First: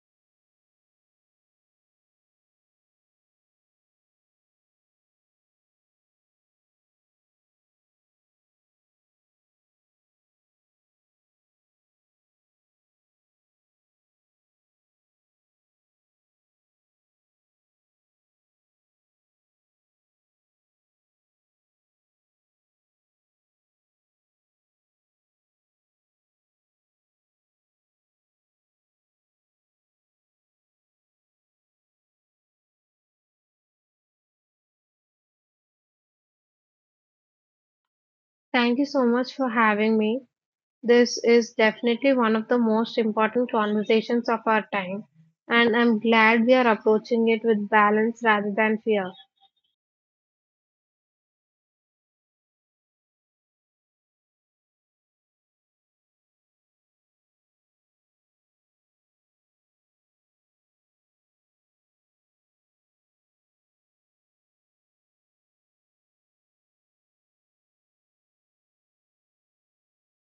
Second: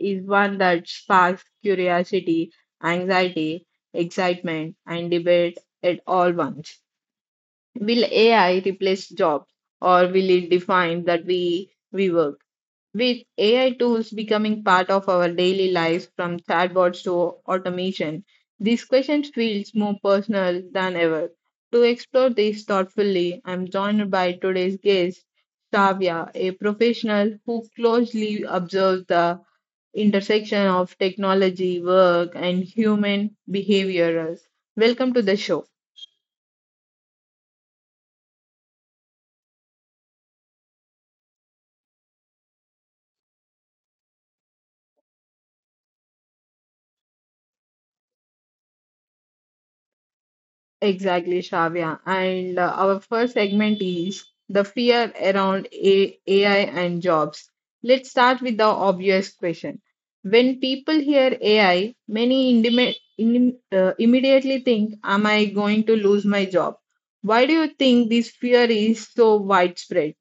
is one that sparks curiosity, anxiety, excitement, and debate at all once. Will AI replace jobs or will it define that we work? With AI tools becoming part of our daily lives from chatbots to automation, this question feels more personal than ever. To explore this thoughtfully, I'm joined by today's guest, Savia, a professional who closely observes the intersection of technology, work, and human behavior. Welcome to the show. Thank you so much for having me. This is definitely one of the most important conversations of our time, and I'm glad we are approaching it with balance rather than fear. Exactly, Shravya. And our first segment is the fear around AI and jobs. Let's start with the obvious question. When people hear AI, many immediately think, am I going to lose my job? Why do you think this fear is so widespread?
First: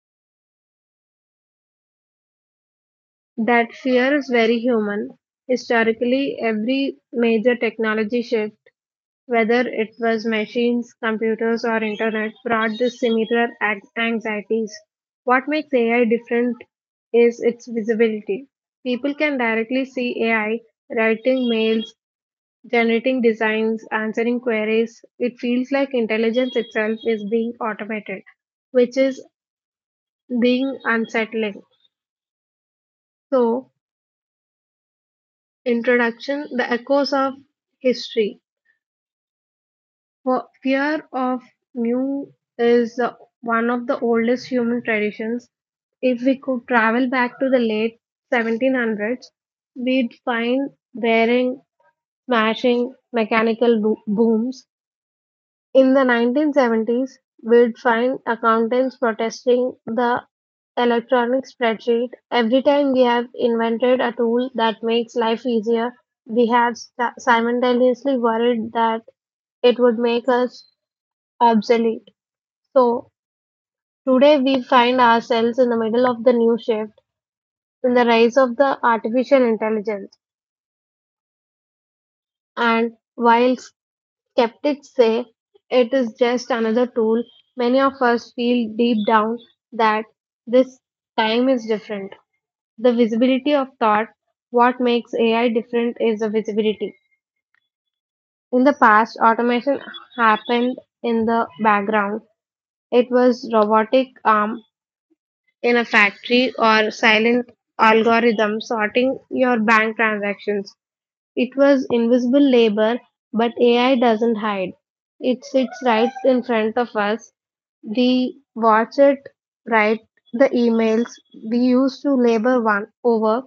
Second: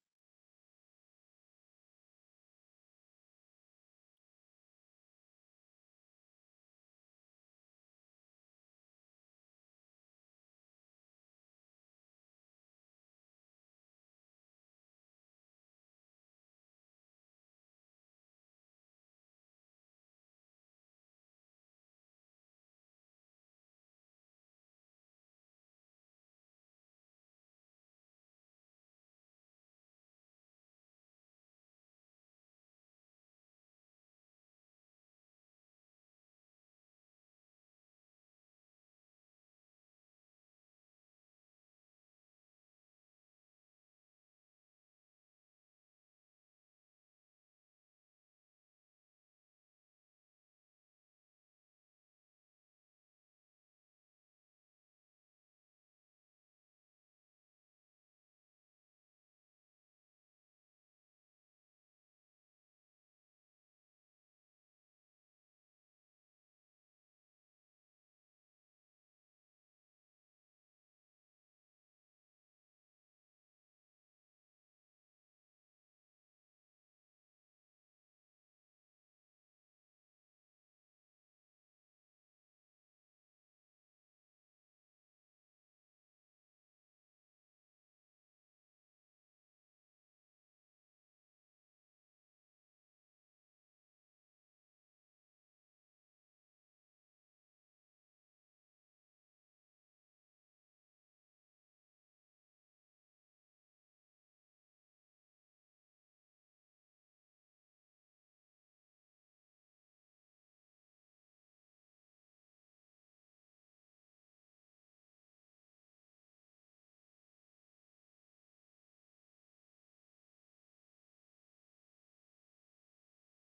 That fear is very human. Historically, every major technology shift, whether it was machines, computers, or internet, brought this similar anxieties. What makes AI different is its visibility. People can directly see AI writing mails, generating designs, answering queries. It feels like intelligence itself is being automated, which is being unsettling. So, introduction: the echoes of history. For fear of new is one of the oldest human traditions. If we could travel back to the late 1700s, we'd find wearing, smashing, mechanical booms. In 1970s, we'd find accountants protesting the electronic spreadsheet. Every time we have invented a tool that makes life easier, we have simultaneously worried that it would make us obsolete. So, today we find ourselves in the middle of the new shift in the rise of the artificial intelligence. And while skeptics say it is just another tool, many of us feel deep down that this time is different. The visibility of thought: what makes AI different is the visibility. In the past, automation happened in the background. It was robotic arm in a factory or silent algorithm sorting your bank transactions. It was invisible labor, but AI doesn't hide. It sits right in front of us. We watch it write the emails we used to labor one over.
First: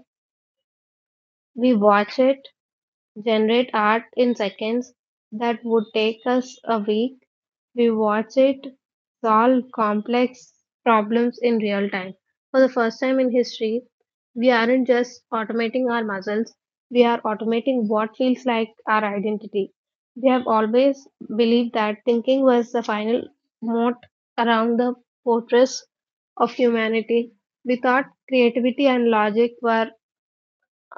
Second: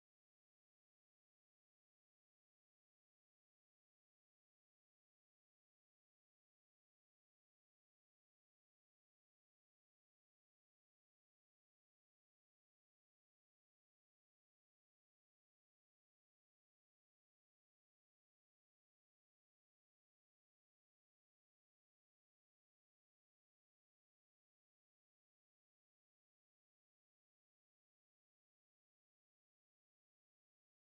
We watch it generate art in seconds that would take us a week. We watch it solve complex problems in real time. For the first time in history, we aren't just automating our muscles, we are automating what feels like our identity. We have always believed that thinking was the final moat around the fortress of humanity. We thought creativity and logic were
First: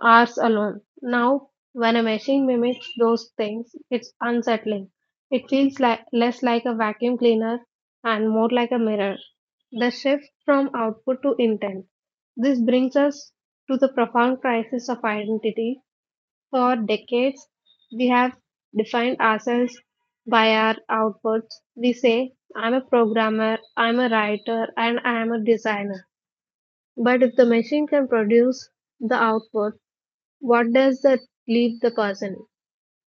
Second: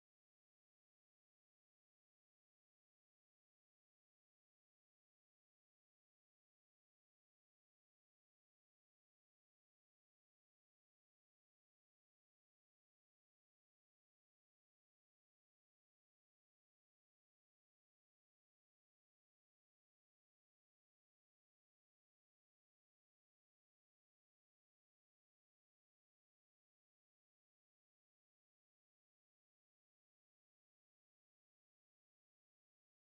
hours alone. Now, when a machine mimics those things, it's unsettling. It feels like, less like a vacuum cleaner and more like a mirror. The shift from output to intent. This brings us to the profound crisis of identity. For decades, we have defined ourselves by our outputs. We say, I'm a programmer, I'm a writer, and I am a designer. But if the machine can produce the output, what does that leave the person?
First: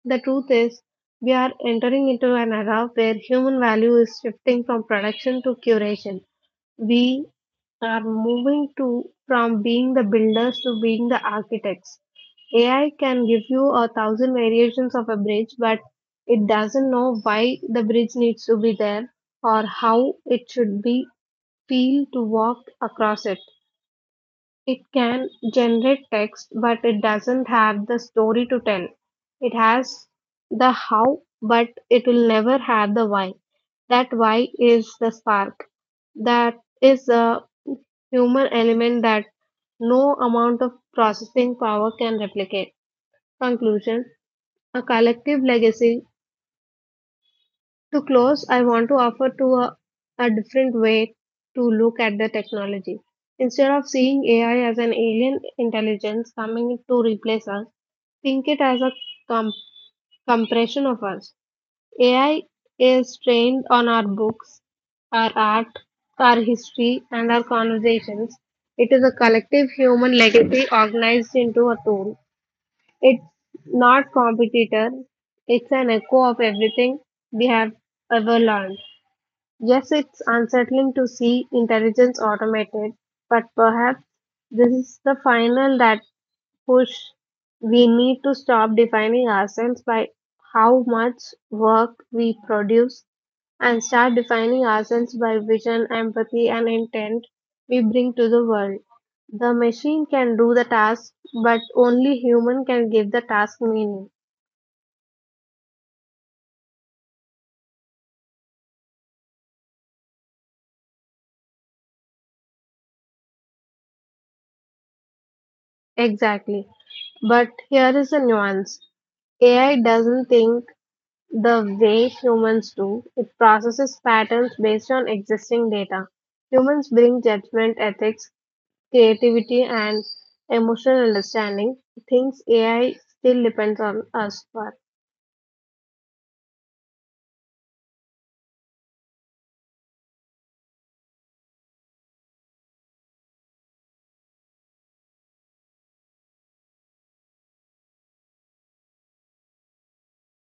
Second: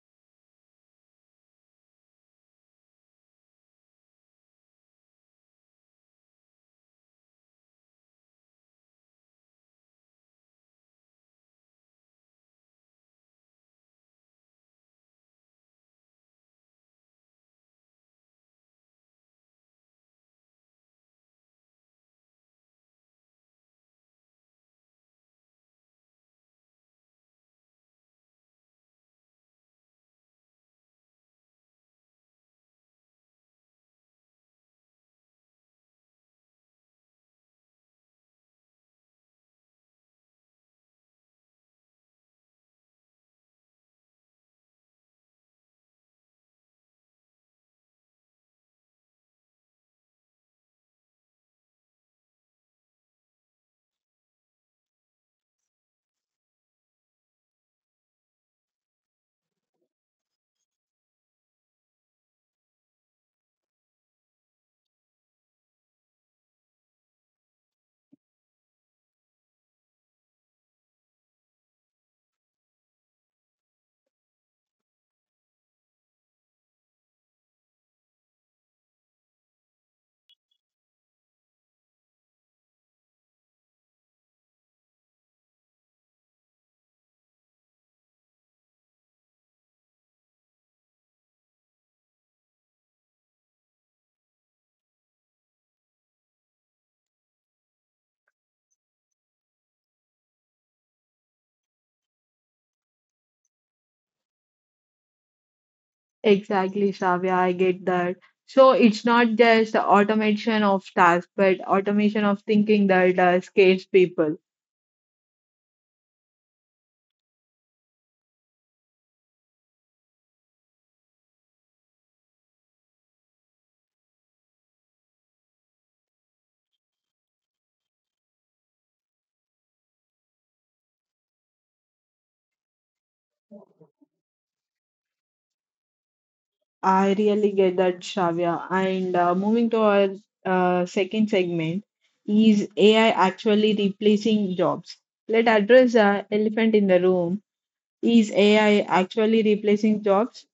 The truth is, we are entering into an era where human value is shifting from production to curation. We are moving to from being the builders to being the architects. AI can give you a thousand variations of a bridge, but it doesn't know why the bridge needs to be there or how it should be feel to walk across it. It can generate text, but it doesn't have the story to tell. It has the how, but it will never have the why. That why is the spark. That is a human element that no amount of processing power can replicate. Conclusion: a collective legacy. To close, I want to offer a different way to look at the technology. Instead of seeing AI as an alien intelligence coming to replace us, think it as a com- compression of us. AI is trained on our books, our art, our history, and our conversations. It is a collective human legacy organized into a tool. It's not competitor, it's an echo of everything we have ever learned. Yes, it's unsettling to see intelligence automated, but perhaps this is the final that push. We need to stop defining ourselves by how much work we produce and start defining ourselves by vision, empathy, and intent we bring to the world. The machine can do the task, but only human can give the task meaning. Exactly, Shravya. I get that. So it's not just automation of tasks, but automation of thinking that scares people. Exactly. But here is a nuance. AI doesn't think the way humans do; it processes patterns based on existing data. Humans bring judgment, ethics, creativity, and emotional understanding, things AI still depends on us for. I really get that, Shravya. And moving to our second segment, is AI actually replacing jobs? Let's address the elephant in the room. Is AI actually replacing jobs?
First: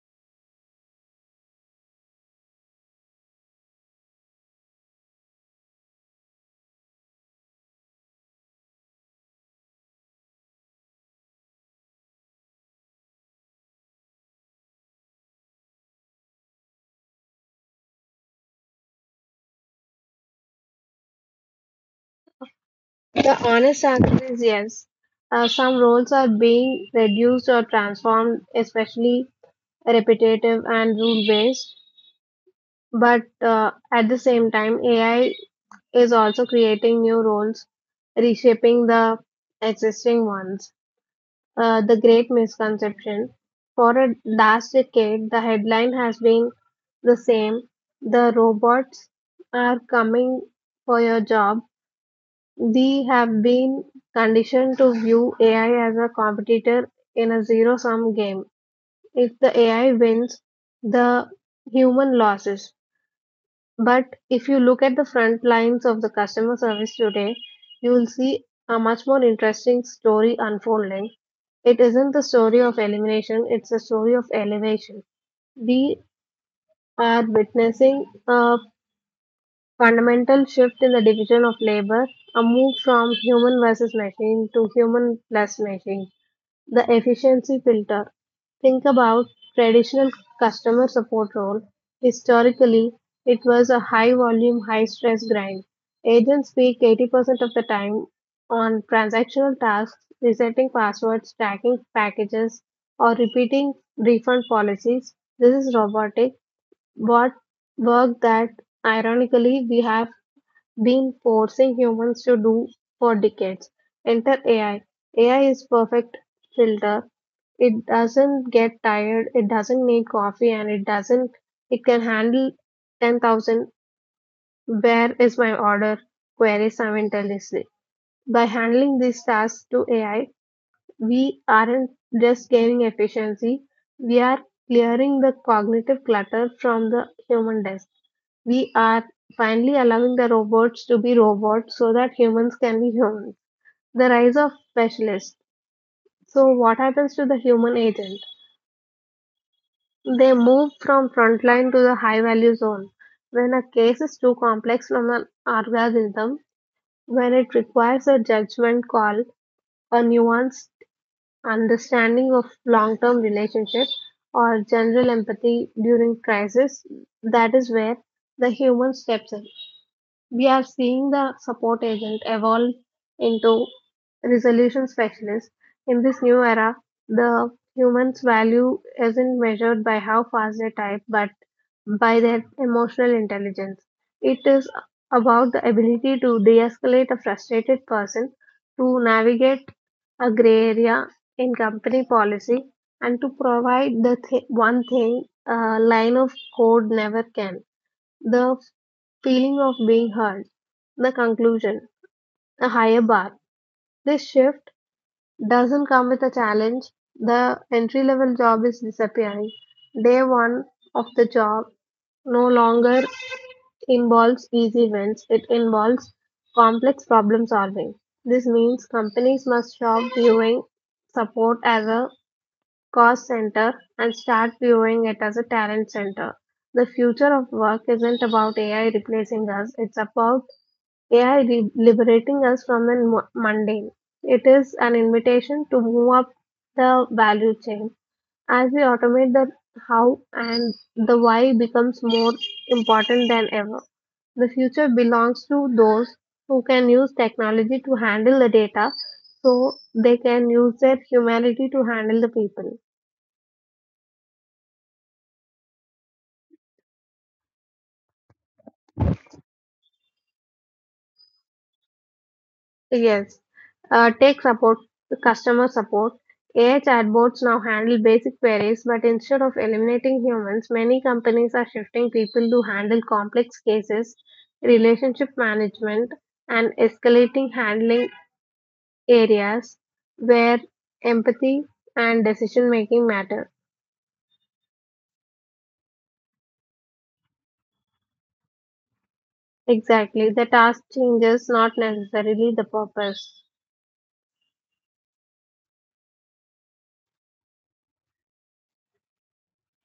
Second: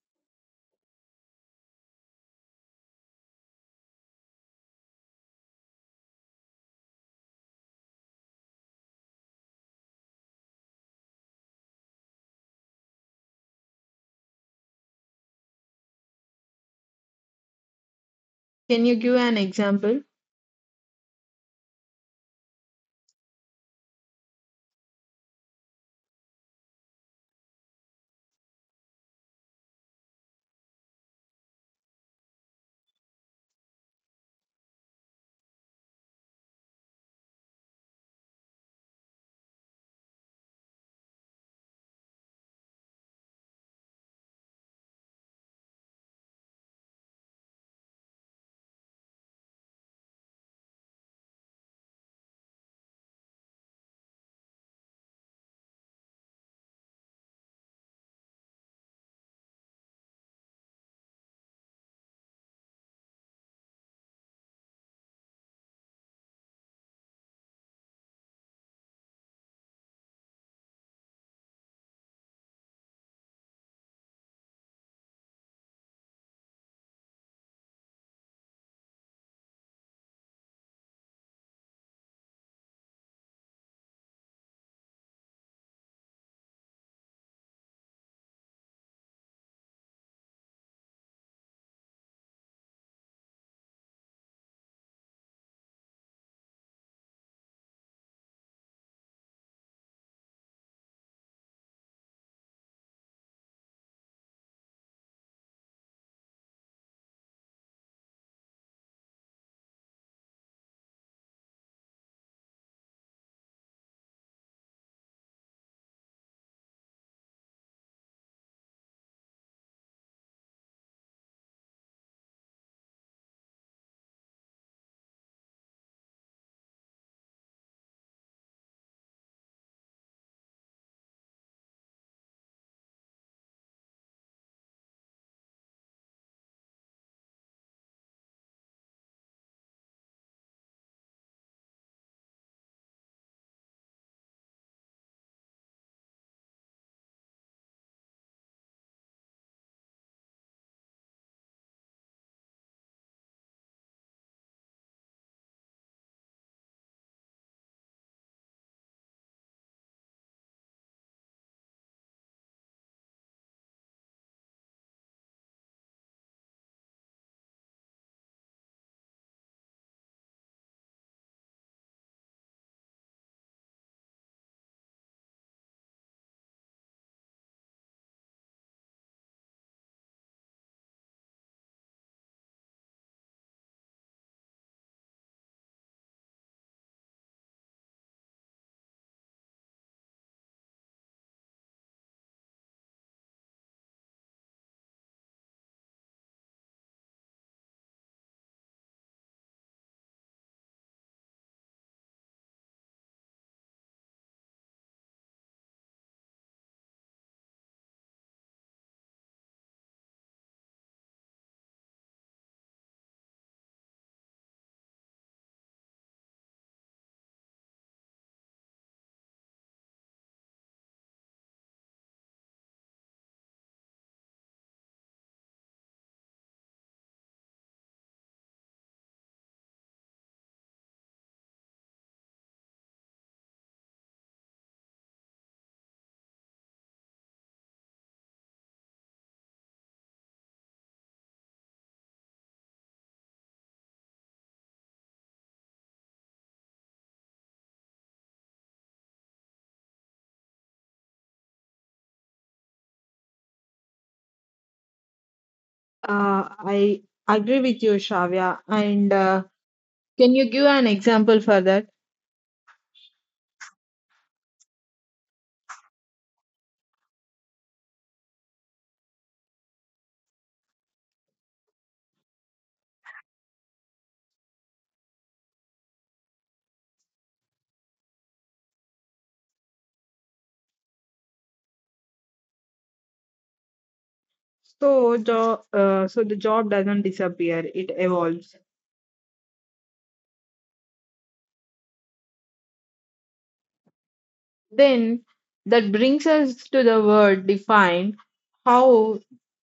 Can you give an example? The honest answer is yes. Some roles are being reduced or transformed, especially repetitive and rule based. But at the same time, AI is also creating new roles, reshaping the existing ones. The great misconception. For a last decade, the headline has been the same. The robots are coming for your job. We have been conditioned to view AI as a competitor in a zero sum game. If the AI wins, the human loses. But if you look at the front lines of the customer service today, you will see a much more interesting story unfolding. It isn't the story of elimination, it's a story of elevation. We are witnessing a fundamental shift in the division of labor, a move from human versus machine to human plus machine. The efficiency filter. Think about traditional customer support role. Historically, it was a high volume, high stress grind. Agents speak 80% of the time on transactional tasks, resetting passwords, tracking packages, or repeating refund policies. This is robotic, but work that ironically we have been forcing humans to do for decades. Enter AI. AI is perfect filter. It doesn't get tired, it doesn't need coffee, and it doesn't, it can handle 10,000 where is my order queries simultaneously. By handling these tasks to AI, we aren't just gaining efficiency, we are clearing the cognitive clutter from the human desk. We are finally allowing the robots to be robots so that humans can be humans. The rise of specialists. So, what happens to the human agent? They move from frontline to the high value zone. When a case is too complex from an algorithm, when it requires a judgment call, a nuanced understanding of long term relationships, or general empathy during crisis, that is where the human steps in. We are seeing the support agent evolve into resolution specialist. In this new era, the human's value isn't measured by how fast they type, but by their emotional intelligence. It is about the ability to de escalate a frustrated person, to navigate a gray area in company policy, and to provide the one thing a line of code never can. The feeling of being heard. The conclusion: a higher bar. This shift doesn't come with a challenge. The entry level job is disappearing. Day one of the job no longer involves easy wins, it involves complex problem solving. This means companies must stop viewing support as a cost center and start viewing it as a talent center. The future of work isn't about AI replacing us, it's about AI liberating us from the mundane. It is an invitation to move up the value chain. As we automate the how, and the why becomes more important than ever. The future belongs to those who can use technology to handle the data so they can use their humanity to handle the people. I agree with you, Shravya. And can you give an example for that? Yes. Tech support, customer support. AI chatbots now handle basic queries, but instead of eliminating humans, many companies are shifting people to handle complex cases, relationship management, and escalating handling areas where empathy and decision making matter. So, so the job doesn't disappear; it evolves. Exactly. The task changes, not necessarily the purpose. Then that brings us to the word define, how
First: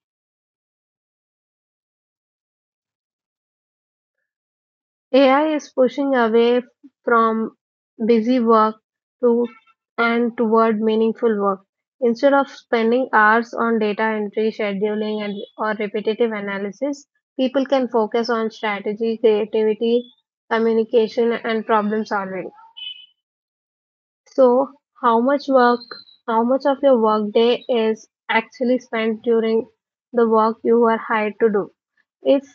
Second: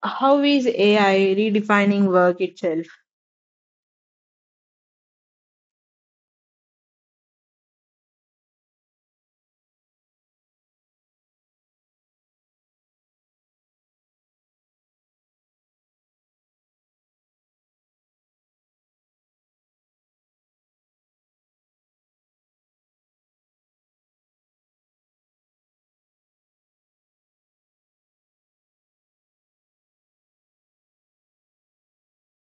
how is AI redefining work itself? AI is pushing away from busy work to and toward meaningful work. Instead of spending hours on data entry, scheduling, and or repetitive analysis, people can focus on strategy, creativity, communication, and problem solving. So, how much work, how much of your workday is actually spent during the work you are hired to do? If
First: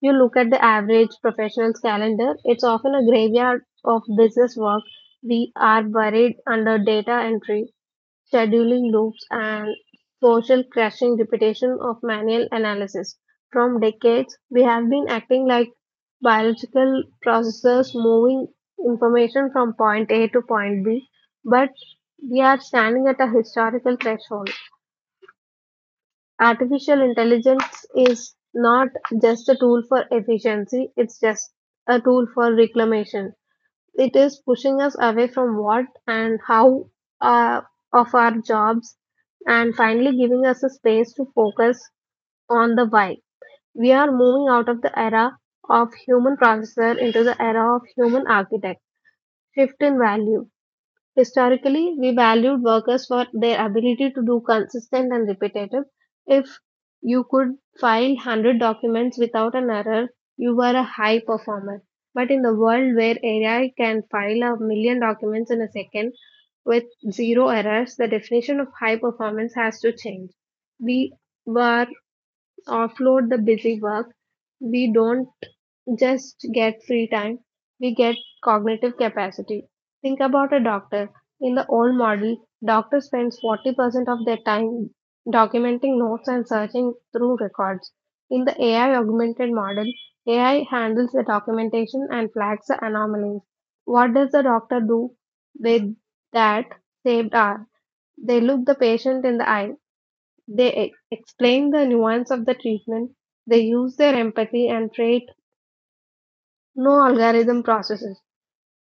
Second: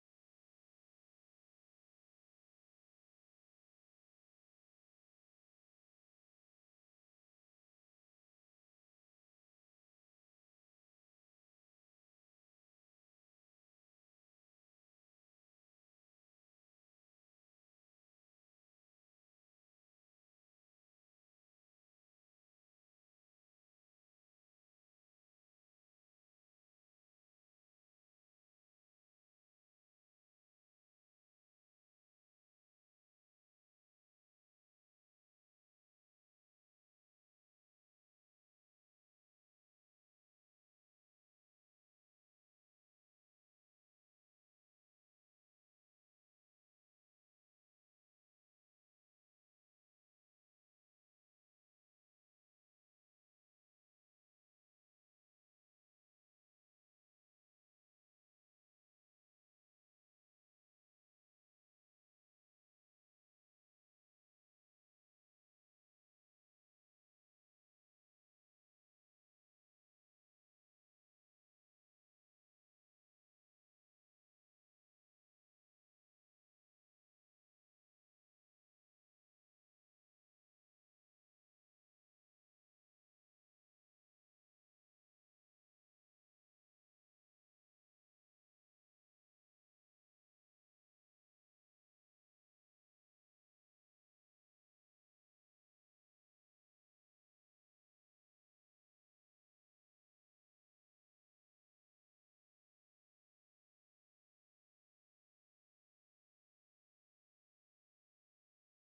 you look at the average professional's calendar, it's often a graveyard of business work. We are buried under data entry, scheduling loops, and social crashing repetition of manual analysis. From decades, we have been acting like biological processors moving information from point A to point B, but we are standing at a historical threshold. Artificial intelligence is not just a tool for efficiency, it's just a tool for reclamation. It is pushing us away from what and how, uh, of our jobs, and finally giving us a space to focus on the why. We are moving out of the era of human processor into the era of human architect. Shift in value. Historically, we valued workers for their ability to do consistent and repetitive. If you could file 100 documents without an error, you were a high performer. But in the world where AI can file a million documents in a second with zero errors, the definition of high performance has to change. We were offload the busy work. We don't just get free time, we get cognitive capacity. Think about a doctor. In the old model, doctor spends 40% of their time documenting notes and searching through records. In the AI augmented model, AI handles the documentation and flags the anomalies. What does the doctor do with that saved hour? They look the patient in the eye. They explain the nuance of the treatment. They use their empathy and trade no algorithm processes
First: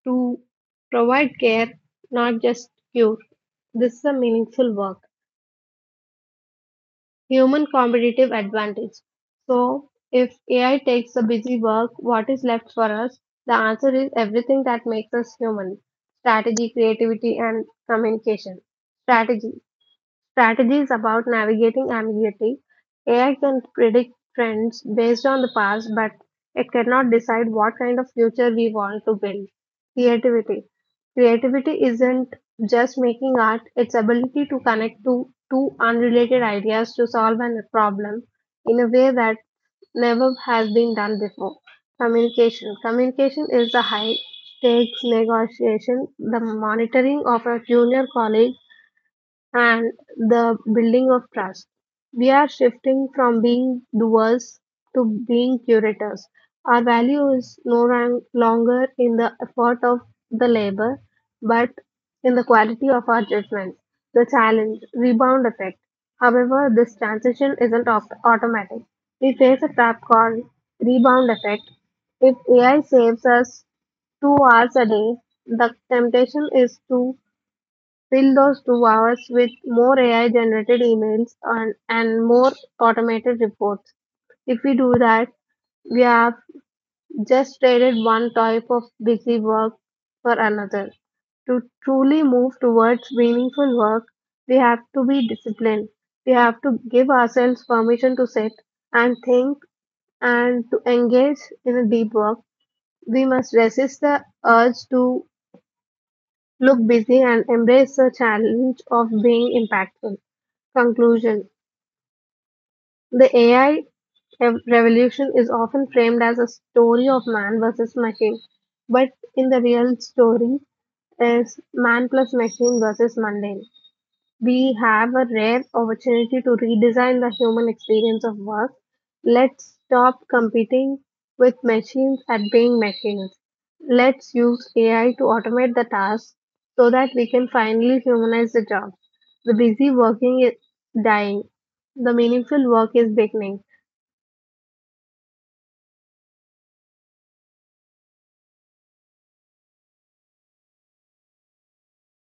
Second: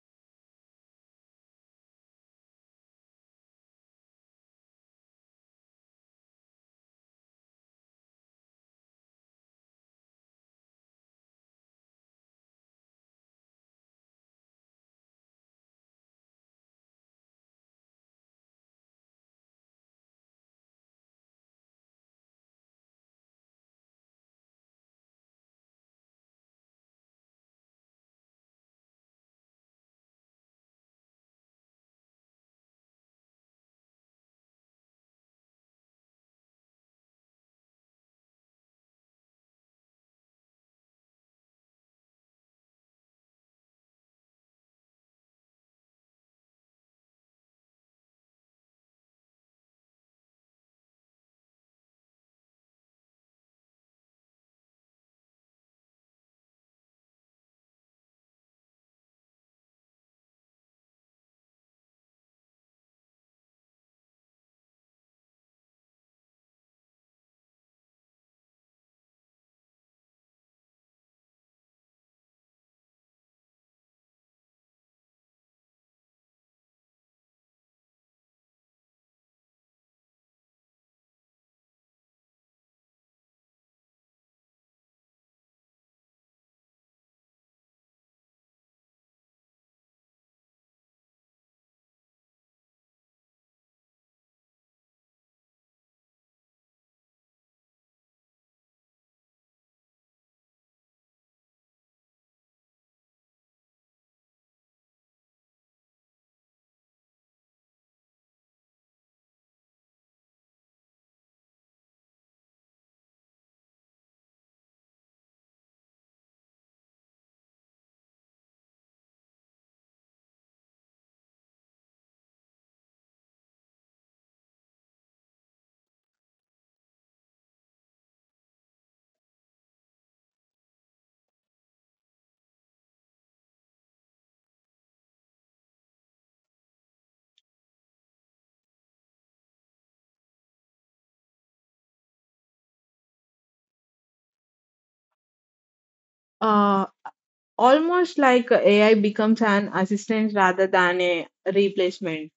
to provide care, not just cure. This is a meaningful work. Human competitive advantage. So, if AI takes the busy work, what is left for us? The answer is everything that makes us human: strategy, creativity, and communication. Strategy. Strategies about navigating ambiguity. AI can predict trends based on the past, but it cannot decide what kind of future we want to build. Creativity. Creativity isn't just making art, it's ability to connect two unrelated ideas to solve a problem in a way that never has been done before. Communication. Communication is the high stakes negotiation, the monitoring of a junior college and the building of trust. We are shifting from being doers to being curators. Our value is no longer in the effort of the labor, but in the quality of our judgment. The challenge, rebound effect. However, this transition isn't automatic. We face a trap called rebound effect. If AI saves us 2 hours a day, the temptation is to fill those 2 hours with more AI-generated emails and more automated reports. If we do that, we have just traded one type of busy work for another. To truly move towards meaningful work, we have to be disciplined. We have to give ourselves permission to sit and think and to engage in a deep work. We must resist the urge to look busy and embrace the challenge of being impactful. Conclusion. The AI revolution is often framed as a story of man versus machine, but in the real story, is man plus machine versus mundane. We have a rare opportunity to redesign the human experience of work. Let's stop competing with machines at being machines. Let's use AI to automate the tasks so that we can finally humanize the job. The busy working is dying. The meaningful work is beginning. Uh, Almost like AI becomes an assistant rather than a replacement.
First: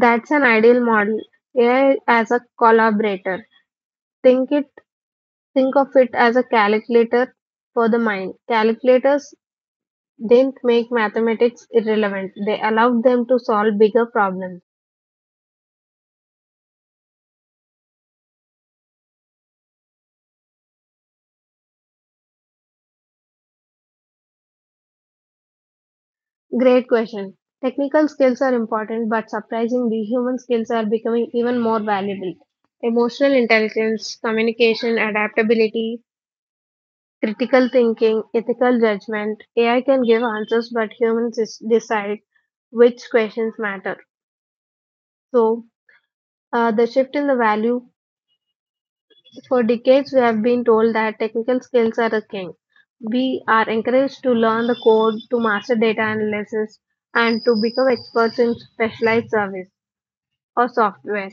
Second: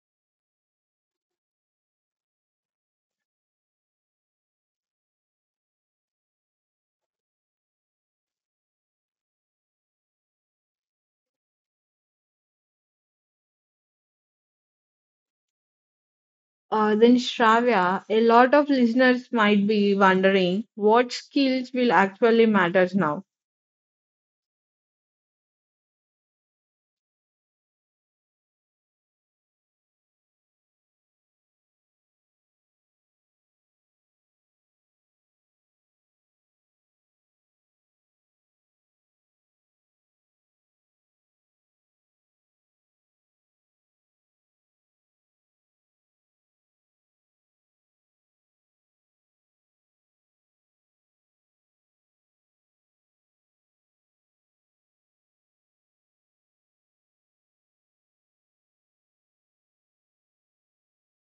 That's an ideal model. AI as a collaborator. Think it think of it as a calculator for the mind. Calculators didn't make mathematics irrelevant. They allowed them to solve bigger problems. Then, Shravya, a lot of listeners might be wondering what skills will actually matter now. Great question. Technical skills are important, but surprisingly, human skills are becoming even more valuable. Emotional intelligence, communication, adaptability, critical thinking, ethical judgment. AI can give answers, but humans decide which questions matter. So, the shift in the value. For decades, we have been told that technical skills are the king. We are encouraged to learn the code, to master data analysis, and to become experts in specialized service or software.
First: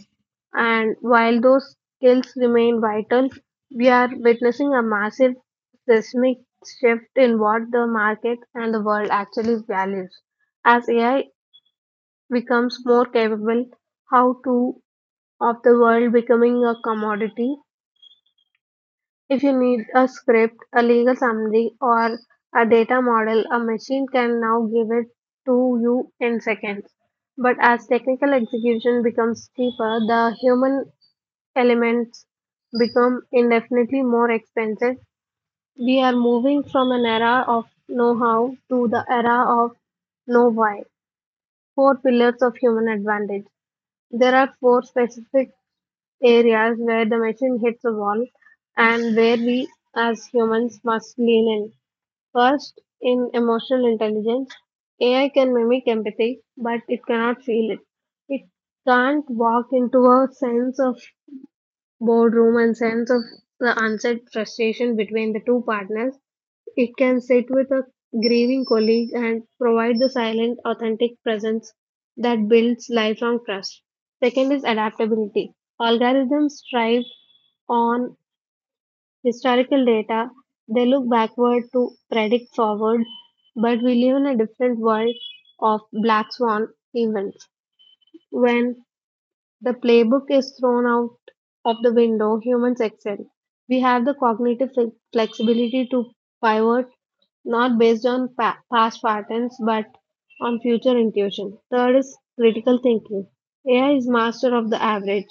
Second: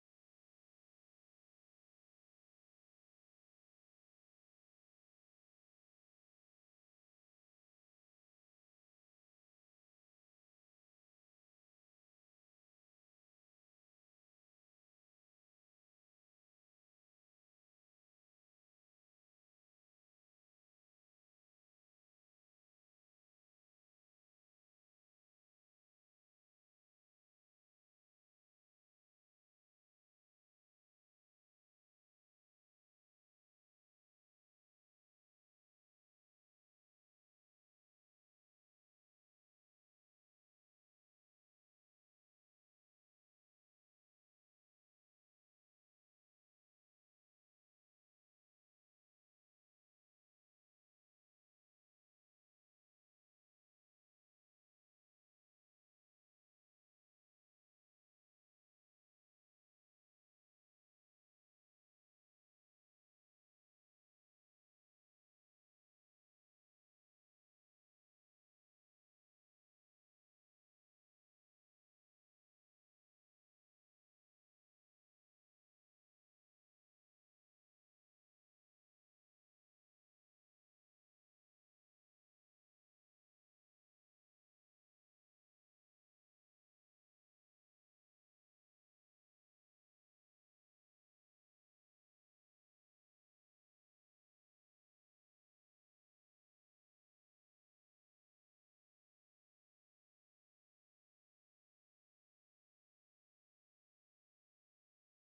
And while those skills remain vital, we are witnessing a massive seismic shift in what the market and the world actually values. As AI becomes more capable, how to of the world becoming a commodity. If you need a script, a legal summary, or a data model, a machine can now give it to you in seconds. But as technical execution becomes cheaper, the human elements become indefinitely more expensive. We are moving from an era of know how to the era of know why. Four pillars of human advantage. There are four specific areas where the machine hits a wall and where we as humans must lean in. First, in emotional intelligence, AI can mimic empathy, but it cannot feel it. It can't walk into a sense of boardroom and sense of the unsaid frustration between the two partners. It can sit with a grieving colleague and provide the silent, authentic presence that builds lifelong trust. Second is adaptability. Algorithms strive on historical data, they look backward to predict forward, but we live in a different world of black swan events. When the playbook is thrown out of the window, humans excel. We have the cognitive flexibility to pivot not based on past patterns but on future intuition. Third is critical thinking. AI is master of the average.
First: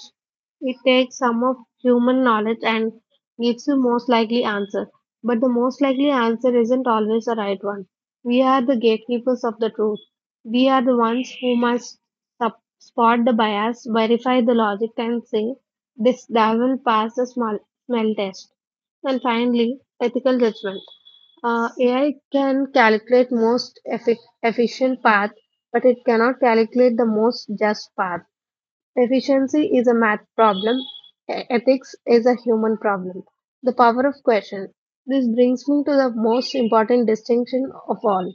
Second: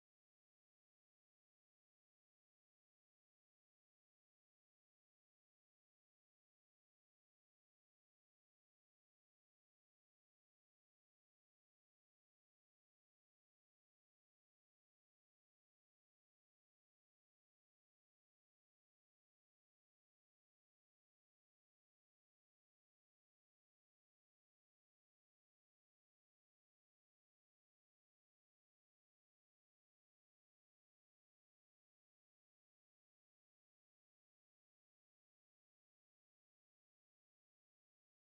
It takes some of human knowledge and gives you most likely answer. But the most likely answer isn't always the right one. We are the gatekeepers of the truth. We are the ones who must spot the bias, verify the logic, and say this devil passed the small smell test. And finally, ethical judgment. AI can calculate most efficient path, but it cannot calculate the most just path. Efficiency is a math problem. Ethics is a human problem. The power of question. This brings me to the most important distinction of all.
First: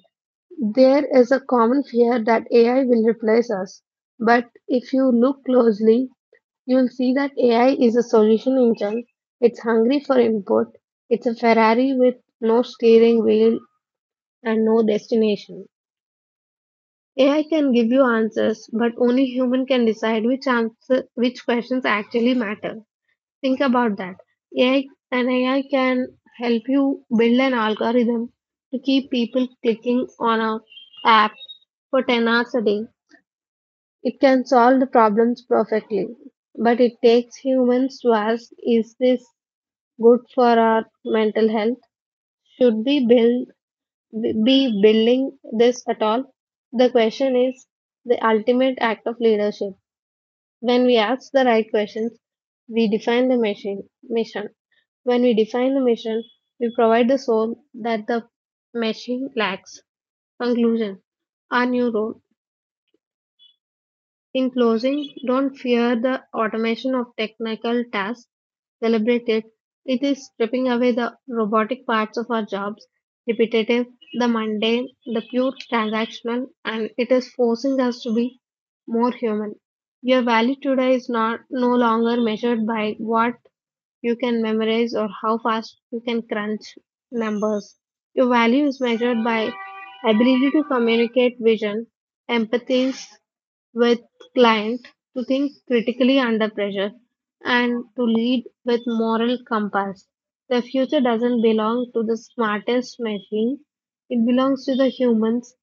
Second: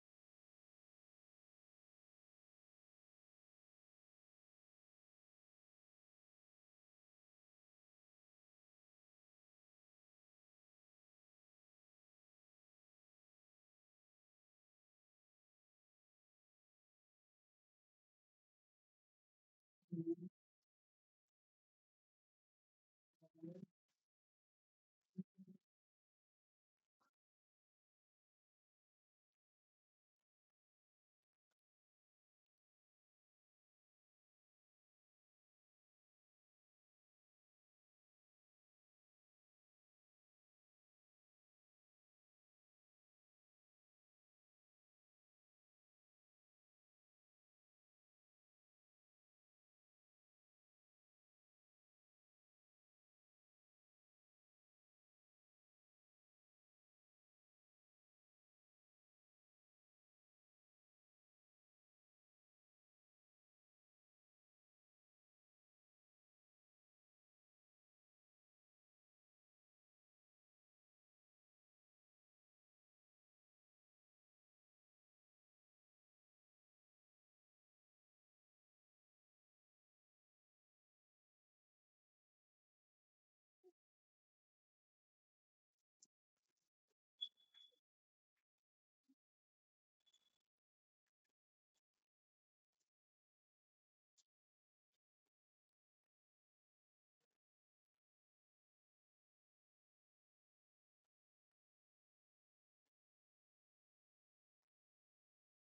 There is a common fear that AI will replace us. But if you look closely, you'll see that AI is a solution engine. It's hungry for input. It's a Ferrari with no steering wheel and no destination. AI can give you answers, but only human can decide which answer, which questions actually matter. Think about that. AI and AI can help you build an algorithm to keep people clicking on a app for 10 hours a day. It can solve the problems perfectly, but it takes humans to ask, is this good for our mental health? Should we build be building this at all? The question is the ultimate act of leadership. When we ask the right questions, we define the mission. When we define the mission, we provide the soul that the machine lacks. Conclusion. Our new role: in closing, don't fear the automation of technical tasks. Celebrate it. It is stripping away the robotic parts of our jobs, repetitive, the mundane, the pure transactional, and it is forcing us to be more human. Your value today is not no longer measured by what you can memorize or how fast you can crunch numbers. Your value is measured by ability to communicate vision, empathy, with client, to think critically under pressure and to lead with moral compass. The future doesn't belong to the smartest machine. It belongs to the humans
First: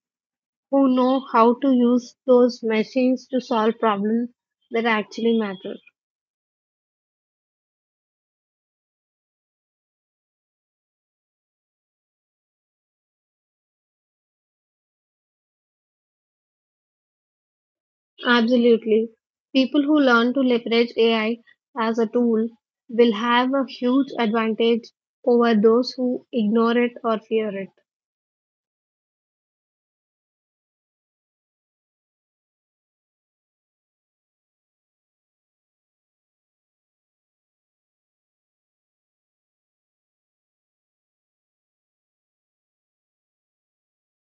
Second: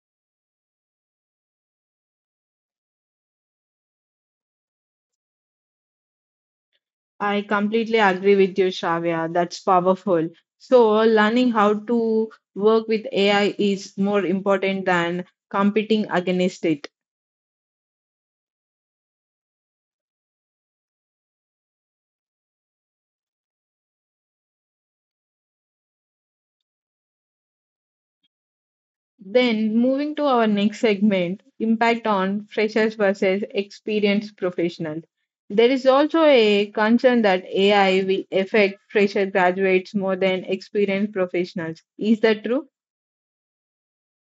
who know how to use those machines to solve problems that actually matter. I completely agree with you, Shravya. That's powerful. So, learning how to work with AI is more important than competing against it. Absolutely. People who learn to leverage AI as a tool will have a huge advantage over those who ignore it or fear it. Then moving to our next segment, impact on freshers versus experienced professionals. There is also a concern that AI will affect fresher graduates more than experienced professionals. Is that true?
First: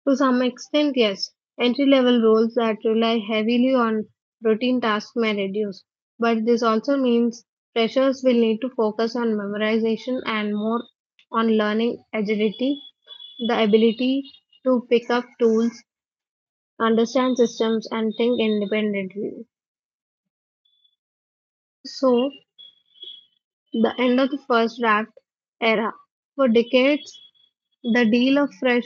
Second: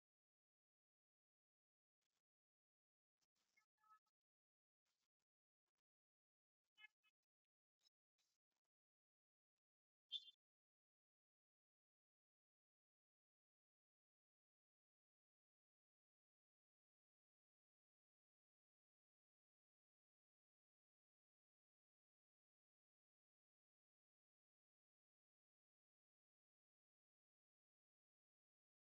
To some extent, yes. Entry level roles that rely heavily on routine tasks may reduce, but this also means freshers will need to focus on memorization and more on learning agility, the ability to pick up tools, understand systems, and think independently. So, the end of the first draft era. For decades, the deal of fresh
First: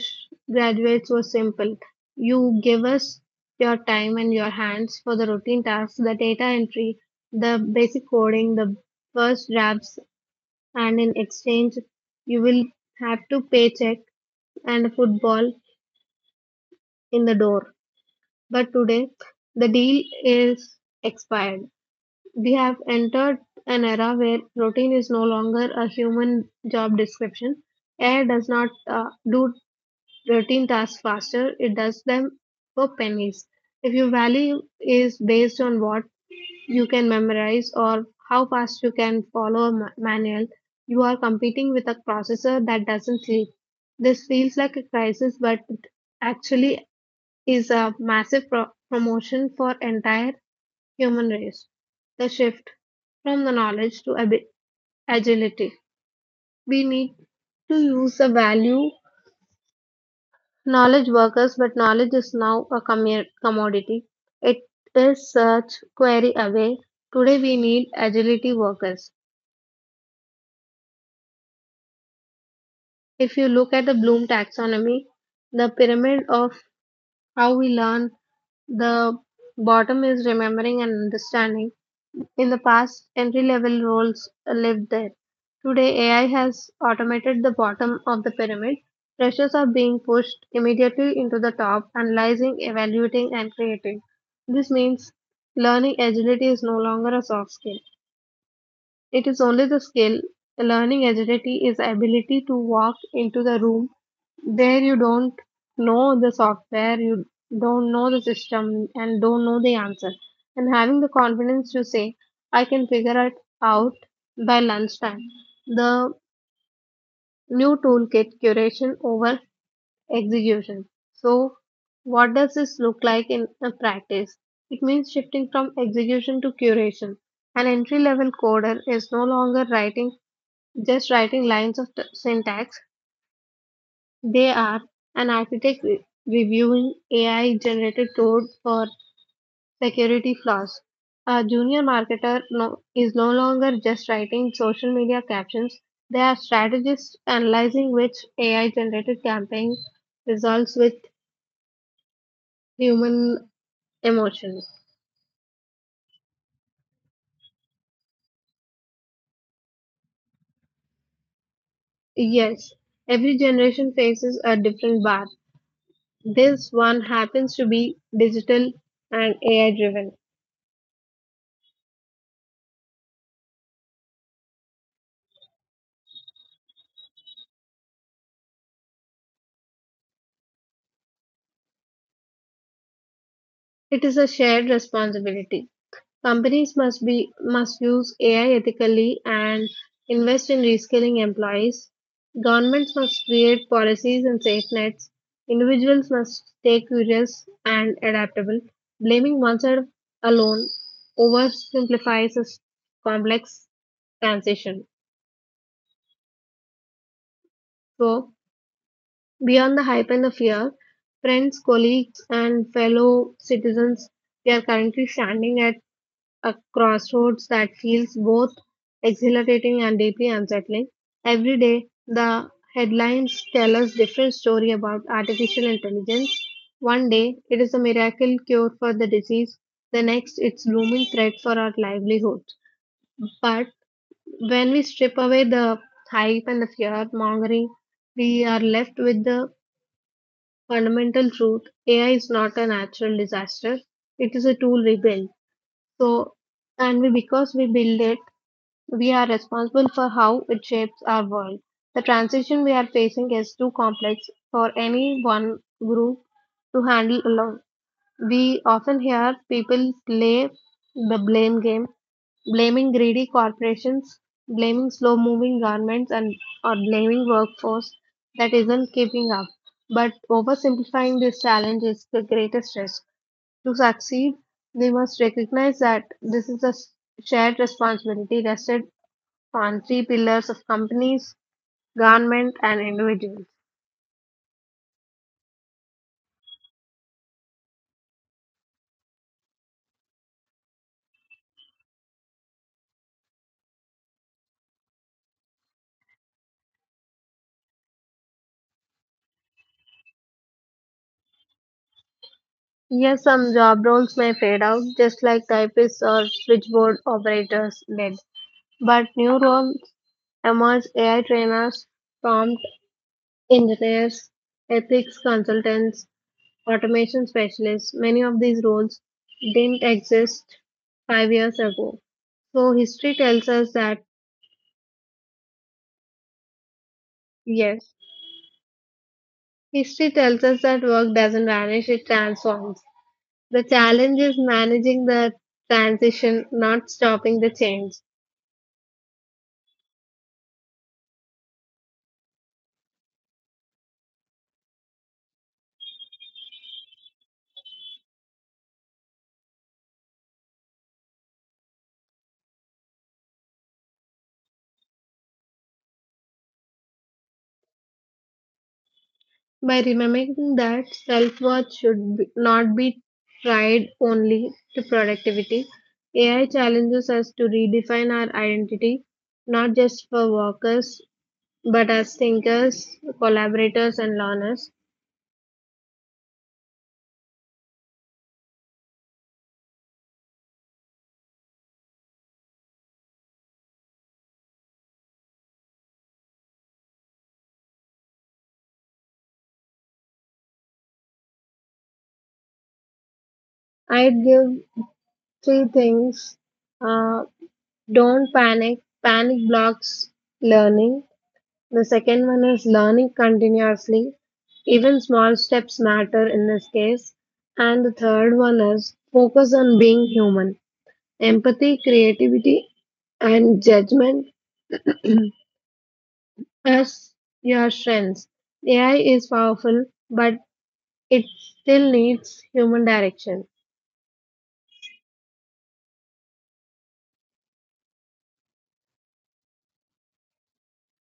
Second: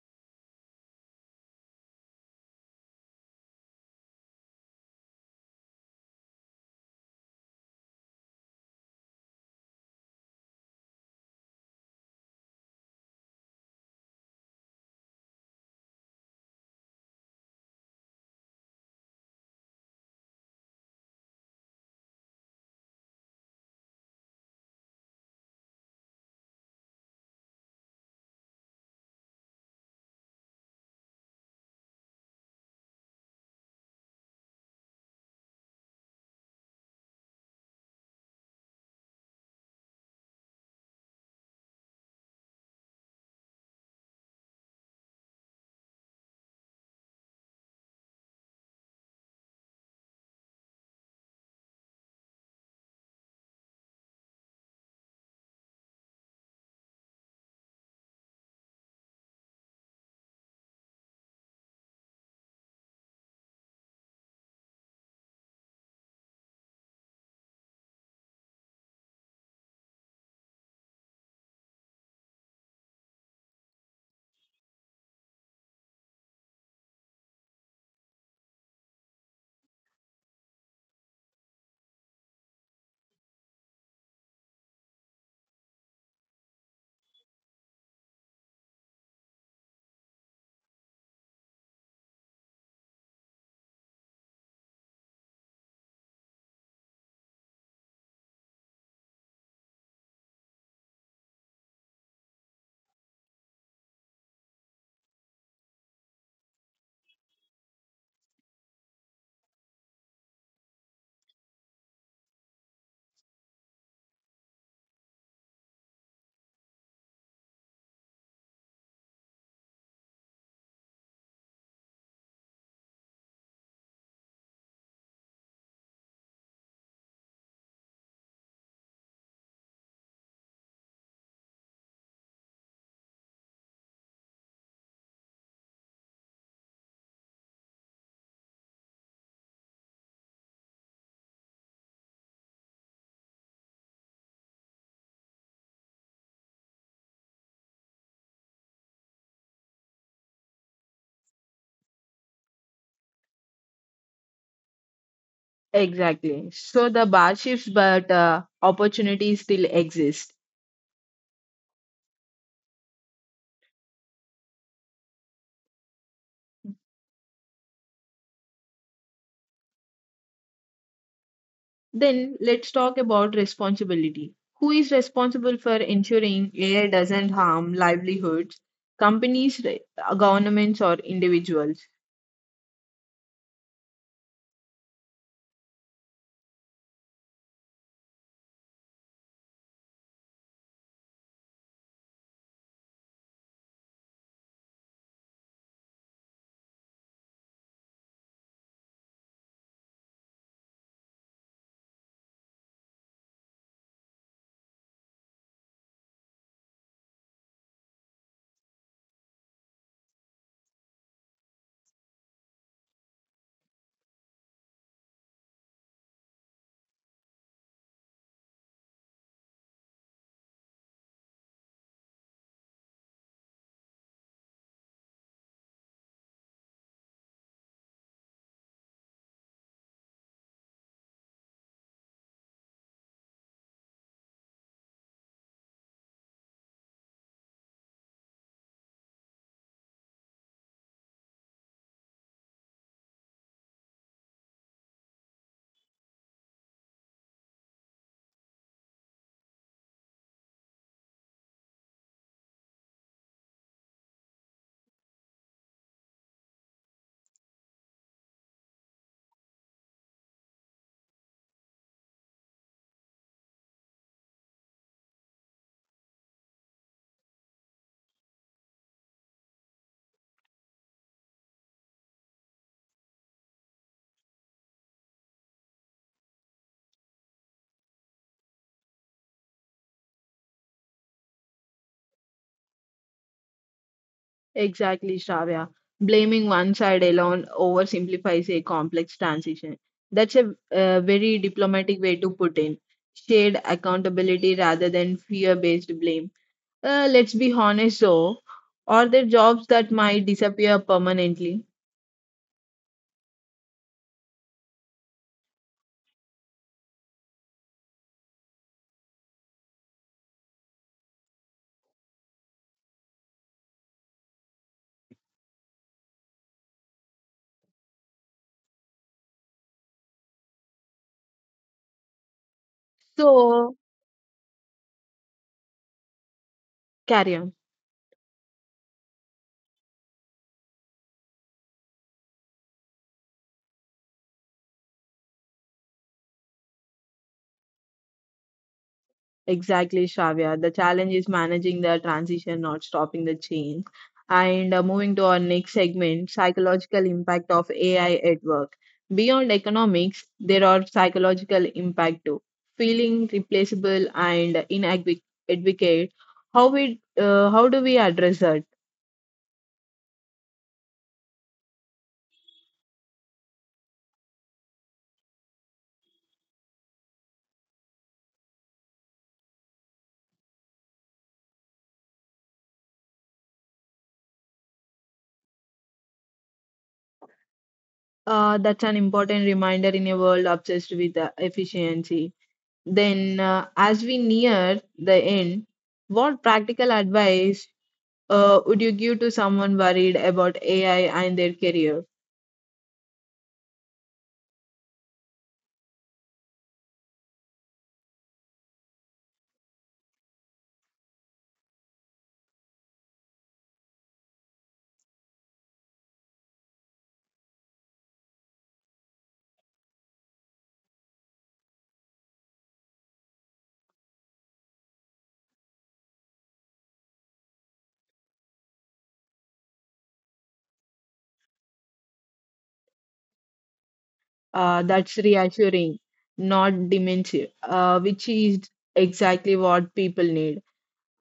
graduates was simple. You give us your time and your hands for the routine tasks, the data entry, the basic coding, the first drafts, and in exchange, you will have to paycheck and a football in the door. But today, the deal is expired. We have entered an era where routine is no longer a human job description. AI does not do routine tasks faster, it does them for pennies. If your value is based on what you can memorize or how fast you can follow a manual, you are competing with a processor that doesn't sleep. This feels like a crisis, but it actually is a massive promotion for entire human race. The shift from the knowledge to agility. We need to use the value. Knowledge workers, but knowledge is now a commodity. It is search, query away. Today we need agility workers. If you look at the Bloom taxonomy, the pyramid of how we learn, the bottom is remembering and understanding. In the past, entry-level roles lived there. Today, AI has automated the bottom of the pyramid. Freshers are being pushed immediately into the top, analyzing, evaluating, and creating. This means learning agility is no longer a soft skill. It is only the skill. Learning agility is ability to walk into the room there you don't know the software, you don't know the system and don't know the answer, and having the confidence to say, I can figure it out by lunchtime. The new toolkit: curation over execution. So what does this look like in a practice? It means shifting from execution to curation. An entry level coder is no longer writing just writing lines of syntax. They are an architect reviewing AI generated code for security flaws. A junior marketer is no longer just writing social media captions. They are strategists analyzing which AI generated campaign results with human emotion. Exactly. So the bar shifts, but opportunities still exist. Yes, every generation faces a different bar. This one happens to be digital and AI driven. Then let's talk about responsibility. Who is responsible for ensuring AI doesn't harm livelihoods, companies, governments, or individuals? It is a shared responsibility. Companies must use AI ethically and invest in reskilling employees. Governments must create policies and safe nets. Individuals must stay curious and adaptable. Blaming one side alone oversimplifies a complex transition. So, beyond the hype and the fear, friends, colleagues, and fellow citizens, we are currently standing at a crossroads that feels both exhilarating and deeply unsettling. Every day, the headlines tell us different story about artificial intelligence. One day, it is a miracle cure for the disease. The next, it's looming threat for our livelihood. But when we strip away the hype and the fear mongering, we are left with the fundamental truth. AI is not a natural disaster. It is a tool we build. So, and we because we build it we are responsible for how it shapes our world. The transition we are facing is too complex for any one group to handle alone. We often hear people play the blame game, blaming greedy corporations, blaming slow moving governments, and or blaming workforce that isn't keeping up. But oversimplifying this challenge is the greatest risk. To succeed, we must recognize that this is a shared responsibility, rested on three pillars of companies, government, and individuals. Exactly, Shravya. Blaming one side alone oversimplifies a complex transition. That's a, very diplomatic way to put in shared accountability rather than fear based blame. Let's be honest, though, are there jobs that might disappear permanently? Yes, some job roles may fade out, just like typists or switchboard operators did. But new roles emerge: AI trainers, prompt engineers, ethics consultants, automation specialists. Many of these roles didn't exist 5 years ago. So, history tells So, us that carry on. yes, history tells us that work doesn't vanish, it transforms. The challenge is managing the transition, not stopping the change. Exactly, Shravya. The challenge is managing the transition, not stopping the change. And moving to our next segment, psychological impact of AI at work. Beyond economics, there are psychological impact too. Feeling replaceable and inadequate. How do we address that? By remembering that self worth should not be tied only to productivity, AI challenges us to redefine our identity not just for workers but as thinkers, collaborators, and learners. That's an important reminder in a world obsessed with efficiency. Then, as we near the end, what practical advice would you give to someone worried about AI and their career? I'd give three things: uh, don't panic, panic blocks learning. The second one is learning continuously. Even small steps matter in this case. And the third one is focus on being human. Empathy, creativity, and judgment as your strengths. AI is powerful, but it still needs human direction. That's reassuring, not dementia, which is exactly what people need.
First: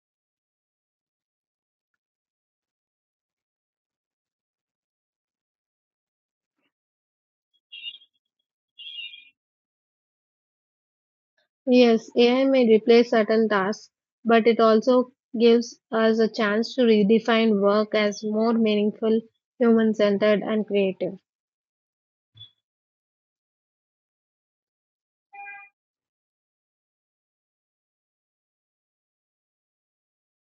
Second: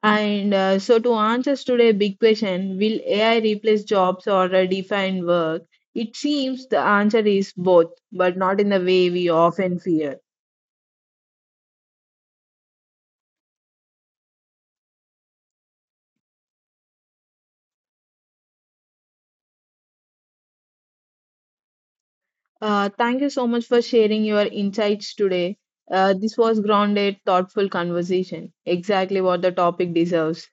And so, to answer today's big question, will AI replace jobs or define work? It seems the answer is both, but not in the way we often fear. Yes, AI may replace certain tasks, but it also gives us a chance to redefine work as more meaningful, human centered, and creative. Thank you so much for sharing your insights today. This was grounded, thoughtful conversation, exactly what the topic deserves.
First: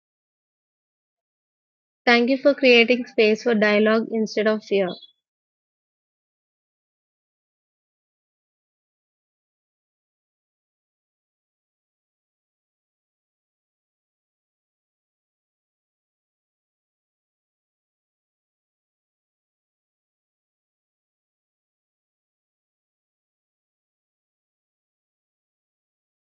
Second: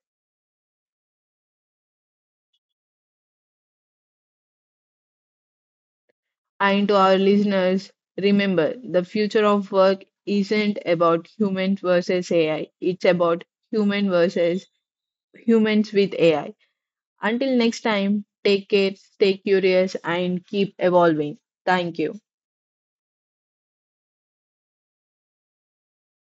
Thank you for creating space for dialogue instead of fear. And to our listeners, remember the future of work isn't about human versus AI, it's about human versus humans with AI. Until next time, take care, stay curious, and keep evolving. Thank you.